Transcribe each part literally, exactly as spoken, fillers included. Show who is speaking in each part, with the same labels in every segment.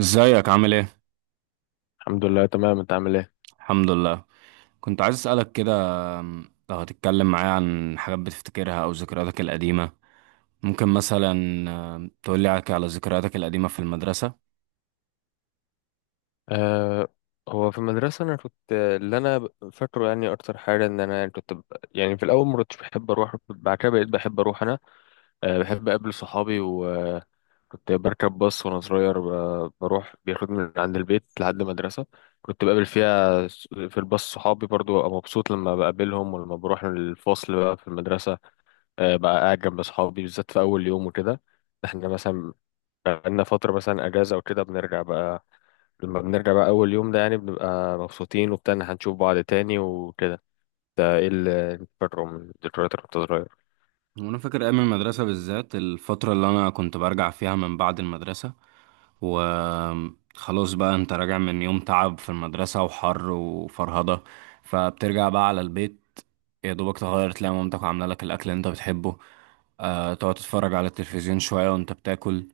Speaker 1: ازيك عامل ايه؟
Speaker 2: الحمد لله تمام. انت عامل ايه؟
Speaker 1: الحمد لله. كنت عايز اسألك كده. أم، لو هتتكلم معايا عن حاجات بتفتكرها او ذكرياتك القديمة، ممكن مثلا أم، تقولي على على ذكرياتك القديمة في المدرسة.
Speaker 2: أه، هو في المدرسه انا كنت اللي انا ب- فاكره، يعني اكتر حاجه ان انا يعني كنت ب... يعني في الاول ما كنتش بحب اروح، بعد كده بقيت بحب اروح انا. أه، بحب اقابل صحابي وكنت بركب باص وانا صغير، ب... بروح بياخدني من عند البيت لحد المدرسه. كنت بقابل فيها س- في الباص صحابي، برضو ابقى مبسوط لما بقابلهم، ولما بروح الفصل بقى في المدرسه. أه، بقى قاعد جنب صحابي بالذات في اول يوم وكده. احنا مثلا بقالنا فتره مثلا اجازه وكده بنرجع بقى. لما بنرجع بقى أول يوم ده يعني بنبقى مبسوطين وبتاع إن هنشوف بعض تاني وكده. ده إيه اللي بره من الذكريات اللي كنت صغير.
Speaker 1: وانا فاكر ايام المدرسه، بالذات الفتره اللي انا كنت برجع فيها من بعد المدرسه، وخلاص بقى انت راجع من يوم تعب في المدرسه وحر وفرهده، فبترجع بقى على البيت، يا دوبك تغير تلاقي مامتك عامله لك الاكل اللي انت بتحبه، أه تقعد تتفرج على التلفزيون شويه وانت بتاكل.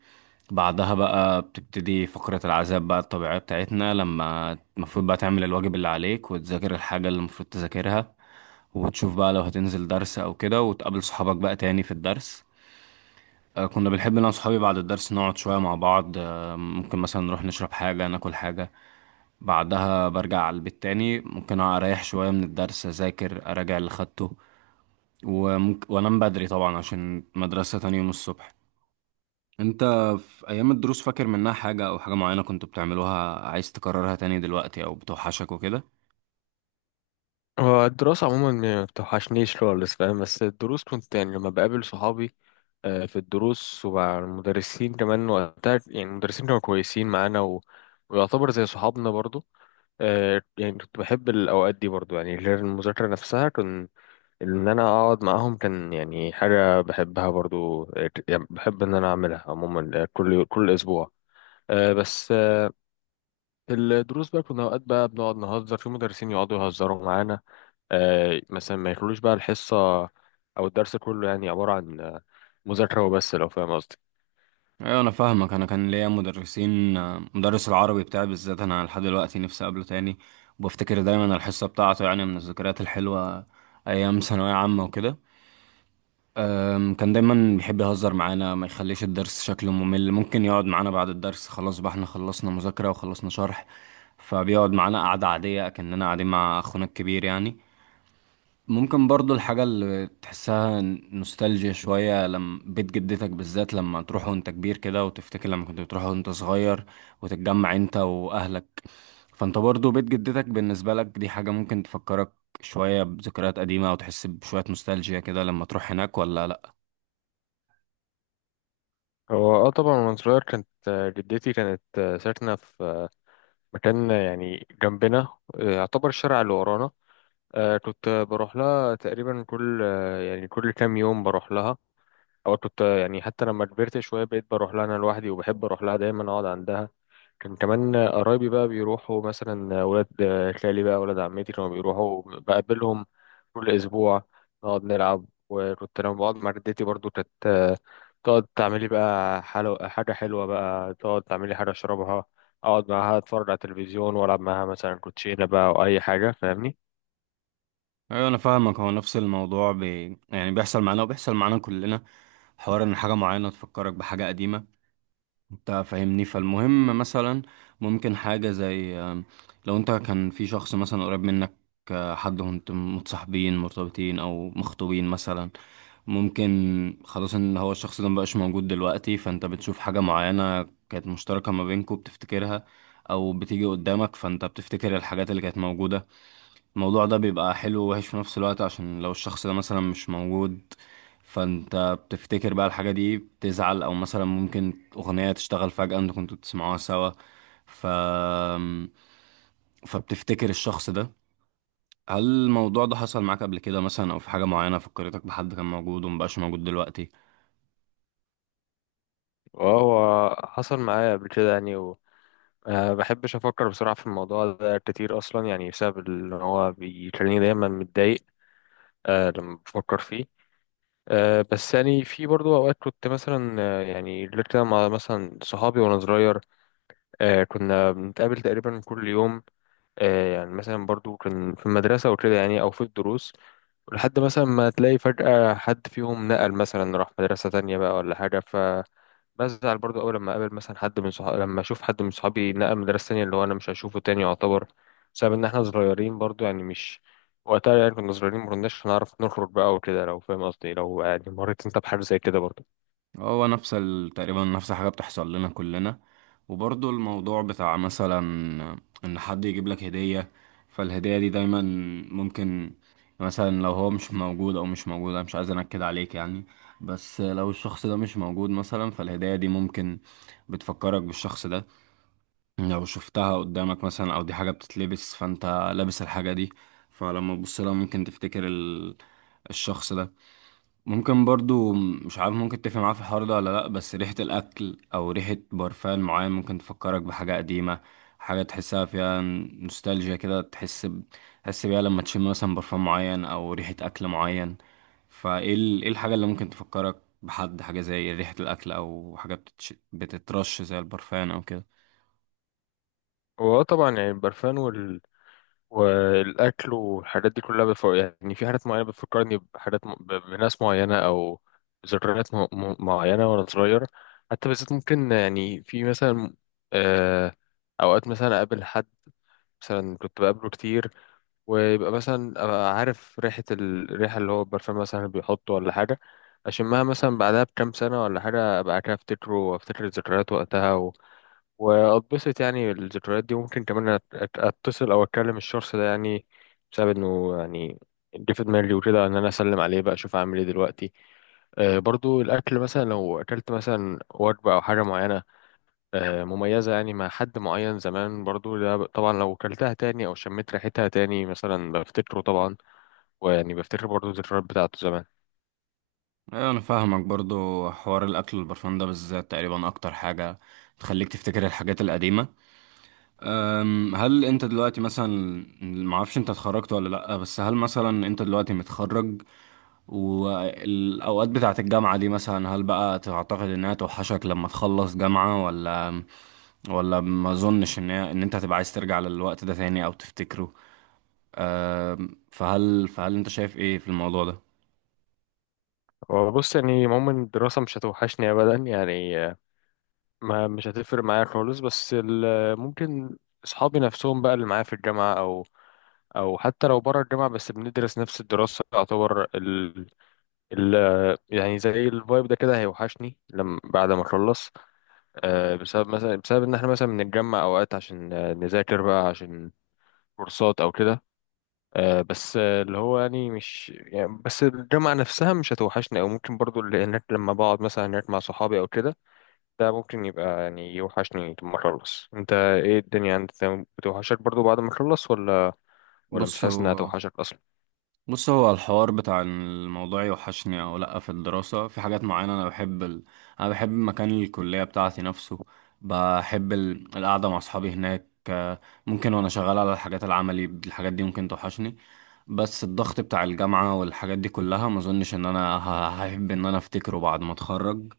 Speaker 1: بعدها بقى بتبتدي فقرة العذاب بقى الطبيعية بتاعتنا، لما المفروض بقى تعمل الواجب اللي عليك وتذاكر الحاجة اللي المفروض تذاكرها، وتشوف بقى لو هتنزل درس او كده وتقابل صحابك بقى تاني في الدرس. آه، كنا بنحب انا وصحابي بعد الدرس نقعد شوية مع بعض، آه، ممكن مثلا نروح نشرب حاجة ناكل حاجة. بعدها برجع على البيت تاني، ممكن اريح شوية من الدرس، اذاكر اراجع اللي خدته، وممكن وانام بدري طبعا عشان مدرسة تاني يوم الصبح. انت في ايام الدروس فاكر منها حاجة او حاجة معينة كنت بتعملوها عايز تكررها تاني دلوقتي او بتوحشك وكده؟
Speaker 2: هو الدراسة عموما ما بتوحشنيش خالص، فاهم؟ بس الدروس كنت يعني لما بقابل صحابي. آه، في الدروس ومع المدرسين كمان، وقتها يعني المدرسين كانوا كويسين معانا و... ويعتبر زي صحابنا برضو. آه، يعني كنت بحب الأوقات دي برضو، يعني غير المذاكرة نفسها كنت ان انا اقعد معاهم، كان يعني حاجه بحبها برضو. آه، يعني بحب ان انا اعملها عموما، آه، كل كل اسبوع. آه، بس آه، في الدروس بقى كنا اوقات بقى بنقعد نهزر، في مدرسين يقعدوا يهزروا معانا. آه، مثلا ما يخلوش بقى الحصه او الدرس كله، يعني عباره عن آه، مذاكره وبس، لو فاهم قصدي.
Speaker 1: ايوه انا فاهمك. انا كان ليا مدرسين، مدرس العربي بتاعي بالذات انا لحد دلوقتي نفسي اقابله تاني، وبفتكر دايما الحصه بتاعته، يعني من الذكريات الحلوه ايام ثانويه عامه وكده. أم، كان دايما بيحب يهزر معانا، ما يخليش الدرس شكله ممل، ممكن يقعد معانا بعد الدرس خلاص بقى احنا خلصنا مذاكره وخلصنا شرح، فبيقعد معانا قعده عاديه كأننا قاعدين مع اخونا الكبير يعني. ممكن برضو الحاجة اللي تحسها نوستالجيا شوية لما بيت جدتك، بالذات لما تروح وانت كبير كده وتفتكر لما كنت بتروح وانت صغير وتتجمع انت واهلك. فانت برضو بيت جدتك بالنسبة لك دي حاجة ممكن تفكرك شوية بذكريات قديمة او تحس بشوية نوستالجيا كده لما تروح هناك ولا لا؟
Speaker 2: هو اه طبعا وانا صغير كانت آه، جدتي كانت آه، ساكنه في آه، مكان آه، يعني جنبنا. آه، يعتبر الشارع اللي ورانا. آه، كنت بروح لها تقريبا كل آه، يعني كل كام يوم بروح لها. او كنت يعني حتى لما كبرت شويه بقيت بروح لها انا لوحدي، وبحب اروح لها دايما اقعد عندها. كان كمان قرايبي بقى بيروحوا، مثلا ولاد خالي بقى ولاد عمتي كانوا بيروحوا بقابلهم كل اسبوع. نقعد نلعب. وكنت لما بقعد مع جدتي برضو كانت تقعد تعملي بقى حلو حاجه حلوه، بقى تقعد تعملي حاجه اشربها، اقعد معاها اتفرج على التلفزيون والعب معاها مثلا كوتشينه بقى او اي حاجه، فاهمني.
Speaker 1: ايوه انا فاهمك. هو نفس الموضوع بي... يعني بيحصل معانا وبيحصل معانا كلنا، حوار ان حاجة معينة تفكرك بحاجة قديمة، انت فاهمني. فالمهم مثلا ممكن حاجة زي آم، لو انت كان في شخص مثلا قريب منك، آه، حد وانت متصاحبين مرتبطين او مخطوبين مثلا، ممكن خلاص ان هو الشخص ده مبقاش موجود دلوقتي، فانت بتشوف حاجة معينة كانت مشتركة ما بينكوا بتفتكرها، او بتيجي قدامك فانت بتفتكر الحاجات اللي كانت موجودة. الموضوع ده بيبقى حلو ووحش في نفس الوقت، عشان لو الشخص ده مثلا مش موجود، فانت بتفتكر بقى الحاجة دي بتزعل، او مثلا ممكن اغنية تشتغل فجأة انتوا كنتوا بتسمعوها سوا، ف فبتفتكر الشخص ده. هل الموضوع ده حصل معاك قبل كده مثلا، او في حاجة معينة فكرتك بحد كان موجود ومبقاش موجود دلوقتي؟
Speaker 2: وهو حصل معايا قبل كده يعني. أه، بحبش أفكر بسرعة في الموضوع ده كتير أصلا، يعني بسبب إن هو بيخليني دايما متضايق أه لما بفكر فيه. أه، بس يعني في برضو أوقات كنت مثلا، آه، يعني غير كده مع مثلا صحابي وأنا صغير. أه، كنا بنتقابل تقريبا كل يوم. أه، يعني مثلا برضو كان في المدرسة وكده يعني أو في الدروس، لحد مثلا ما تلاقي فجأة حد فيهم نقل مثلا راح مدرسة تانية بقى ولا حاجة. بزعل برضو أول لما أقابل مثلا حد من صحابي، لما أشوف حد من صحابي نقل مدرسة تانية، اللي هو أنا مش هشوفه تاني يعتبر، بسبب إن إحنا صغيرين برضو، يعني مش وقتها، يعني كنا صغيرين مكناش هنعرف نخرج بقى وكده، لو فاهم قصدي، لو يعني مريت أنت بحاجة زي كده برضو.
Speaker 1: هو نفس ال... تقريبا نفس الحاجة بتحصل لنا كلنا. وبرضو الموضوع بتاع مثلا إن حد يجيب لك هدية، فالهدية دي دايما ممكن مثلا، لو هو مش موجود، أو مش موجود، أنا مش عايز أنكد عليك يعني، بس لو الشخص ده مش موجود مثلا، فالهدية دي ممكن بتفكرك بالشخص ده. لو شفتها قدامك مثلا، أو دي حاجة بتتلبس فأنت لابس الحاجة دي، فلما تبص لها ممكن تفتكر ال... الشخص ده. ممكن برضو مش عارف ممكن تتفق معاه في الحوار ده ولا لأ، بس ريحة الأكل أو ريحة برفان معين ممكن تفكرك بحاجة قديمة، حاجة تحسها فيها نوستالجيا كده، تحس ب... تحس بيها لما تشم مثلا برفان معين أو ريحة أكل معين. فإيه ال... إيه الحاجة اللي ممكن تفكرك بحد، حاجة زي ريحة الأكل أو حاجة بتتش... بتترش زي البرفان أو كده؟
Speaker 2: وهو طبعا يعني البرفان وال... والأكل والحاجات دي كلها بتف... يعني في حاجات معينة بتفكرني بحاجات م... ب... بناس معينة، أو ذكريات م... م... معينة وأنا صغير. حتى بالذات ممكن يعني في مثلا آه... أوقات مثلا أقابل حد مثلا كنت بقابله كتير، ويبقى مثلا أبقى عارف ريحة ال- الريحة اللي هو البرفان مثلا اللي بيحطه ولا حاجة، أشمها مثلا بعدها بكام سنة ولا حاجة أبقى كده أفتكره وأفتكر الذكريات وقتها و... وأتبسط. يعني الذكريات دي ممكن كمان أت- أت- أتصل أو أتكلم الشخص ده يعني، بسبب إنه يعني جه في دماغي وكده إن أنا أسلم عليه بقى، أشوف أعمل إيه دلوقتي. آه، برضو الأكل مثلا، لو أكلت مثلا وجبة أو حاجة معينة آه، مميزة يعني مع حد معين زمان برضو، ده ب- طبعا لو كلتها تاني أو شميت ريحتها تاني مثلا بفتكره طبعا. ويعني بفتكر برضو الذكريات بتاعته زمان.
Speaker 1: أيوة أنا فاهمك. برضو حوار الأكل والبرفان ده بالذات تقريبا أكتر حاجة تخليك تفتكر الحاجات القديمة. أم، هل انت دلوقتي مثلا، معرفش انت اتخرجت ولا لأ، بس هل مثلا انت دلوقتي متخرج والاوقات بتاعت الجامعة دي مثلا، هل بقى تعتقد انها توحشك لما تخلص جامعة ولا ولا ما اظنش ان هي- ان انت هتبقى عايز ترجع للوقت ده تاني او تفتكره؟ أم، فهل فهل انت شايف ايه في الموضوع ده؟
Speaker 2: وبص، يعني عموما الدراسة مش هتوحشني أبدا يعني، آه، ما مش هتفرق معايا خالص، بس ال- ممكن أصحابي نفسهم بقى اللي معايا في الجامعة، أو او حتى لو بره الجامعه بس بندرس نفس الدراسه، يعتبر ال... ال... يعني زي الفايب ده كده هيوحشني لما بعد ما اخلص. آه، بسبب مثلا، بسبب ان احنا مثلا بنتجمع اوقات عشان آه، نذاكر بقى، عشان كورسات او كده. آه، بس آه، اللي هو يعني مش، يعني بس الجامعة نفسها مش هتوحشني، او ممكن برضو اللي هناك لما بقعد مثلا هناك مع صحابي او كده، ده ممكن يبقى يعني يوحشني لما اخلص. انت ايه الدنيا عندك، بتوحشك برضو بعد ما اخلص ولا؟ ولا مش
Speaker 1: بص
Speaker 2: حاسس انها
Speaker 1: هو
Speaker 2: توحشك اصلا؟
Speaker 1: بص هو الحوار بتاع إن الموضوع يوحشني او لا في الدراسة، في حاجات معينة انا بحب ال... انا بحب مكان الكلية بتاعتي نفسه، بحب ال... القعدة مع اصحابي هناك، آه، ممكن وانا شغال على الحاجات العملي، الحاجات دي ممكن توحشني. بس الضغط بتاع الجامعة والحاجات دي كلها ما اظنش ان انا ه- هحب ان انا افتكره بعد ما اتخرج،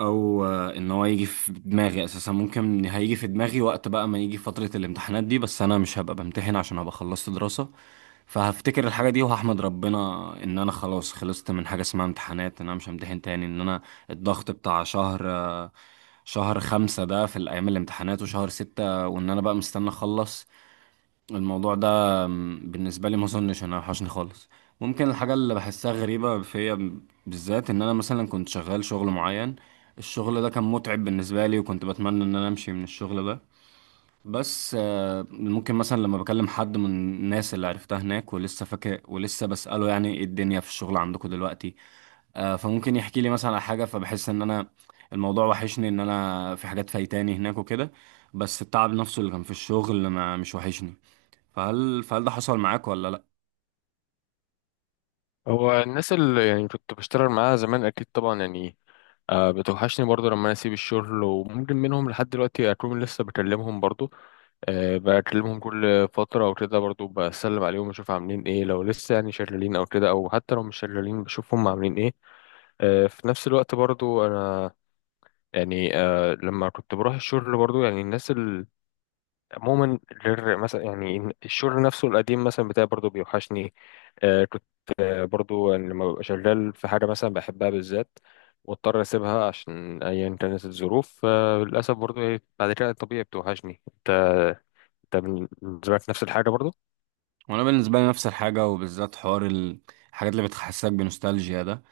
Speaker 1: او آه، ان هو يجي في دماغي اساسا. ممكن هيجي في دماغي وقت بقى ما يجي فترة الامتحانات دي، بس انا مش هبقى بمتحن عشان هبقى خلصت دراسة، فهفتكر الحاجة دي وهحمد ربنا ان انا خلاص خلصت من حاجة اسمها امتحانات، ان انا مش همتحن تاني، ان انا الضغط بتاع شهر آه، شهر خمسة ده في الايام الامتحانات وشهر ستة، وان انا بقى مستني اخلص الموضوع ده. م، بالنسبة لي ما اظنش انا وحشني خالص. ممكن الحاجة اللي بحسها غريبة فيا بالذات ان انا مثلا كنت شغال شغل معين، الشغل ده كان متعب بالنسبة لي وكنت بتمنى ان انا امشي من الشغل ده، بس آه، ممكن مثلا لما بكلم حد من الناس اللي عرفتها هناك ولسه فاكر ولسه بسأله يعني ايه الدنيا في الشغل عندكم دلوقتي، آه، فممكن يحكي لي مثلا على حاجة، فبحس ان انا الموضوع وحشني، ان انا في حاجات فايتاني هناك وكده، بس التعب نفسه اللي كان في الشغل ما مش وحشني. فهل فهل ده حصل معاك ولا لا؟
Speaker 2: هو الناس اللي يعني كنت بشتغل معاها زمان اكيد طبعا، يعني آه، بتوحشني برضو لما انا اسيب الشغل، وممكن منهم لحد دلوقتي اكون لسه بكلمهم برضو. أه، بكلمهم كل فترة أو كده، برضو بسلم عليهم أشوف عاملين إيه لو لسه يعني شغالين أو كده، أو حتى لو مش شغالين بشوف هم عاملين إيه. أه، في نفس الوقت برضو أنا يعني أه لما كنت بروح الشغل برضو، يعني الناس ال- عموما، غير مثلا يعني الشغل نفسه القديم مثلا بتاعي برضو بيوحشني. أه، كنت برضو يعني لما ببقى شغال في حاجة مثلا بحبها بالذات، واضطر أسيبها عشان أيا كانت الظروف، أه للأسف برضو إيه، بعد كده طبيعي بتوحشني. أنت، أنت بالنسبة لك نفس الحاجة برضو؟
Speaker 1: وانا بالنسبه لي نفس الحاجه، وبالذات حوار ال- الحاجات اللي بتحسسك بنوستالجيا ده.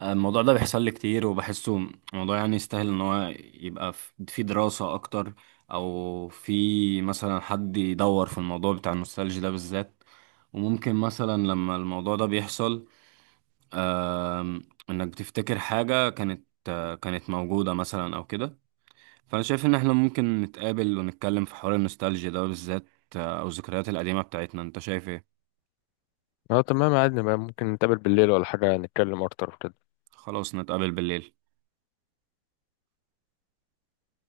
Speaker 1: آه، الموضوع ده بيحصل لي كتير، وبحسه موضوع يعني يستاهل ان هو يبقى في في دراسه اكتر، او في مثلا حد يدور في الموضوع بتاع النوستالجيا ده بالذات. وممكن مثلا لما الموضوع ده بيحصل، آم، انك بتفتكر حاجه كانت آه، كانت موجوده مثلا او كده. فانا شايف ان احنا ممكن نتقابل ونتكلم في حوار النوستالجيا ده بالذات، آه، او الذكريات القديمه بتاعتنا. انت شايف ايه؟
Speaker 2: اه، تمام، عادي بقى، ممكن نتقابل بالليل ولا حاجة نتكلم أكتر وكده.
Speaker 1: خلاص نتقابل بالليل.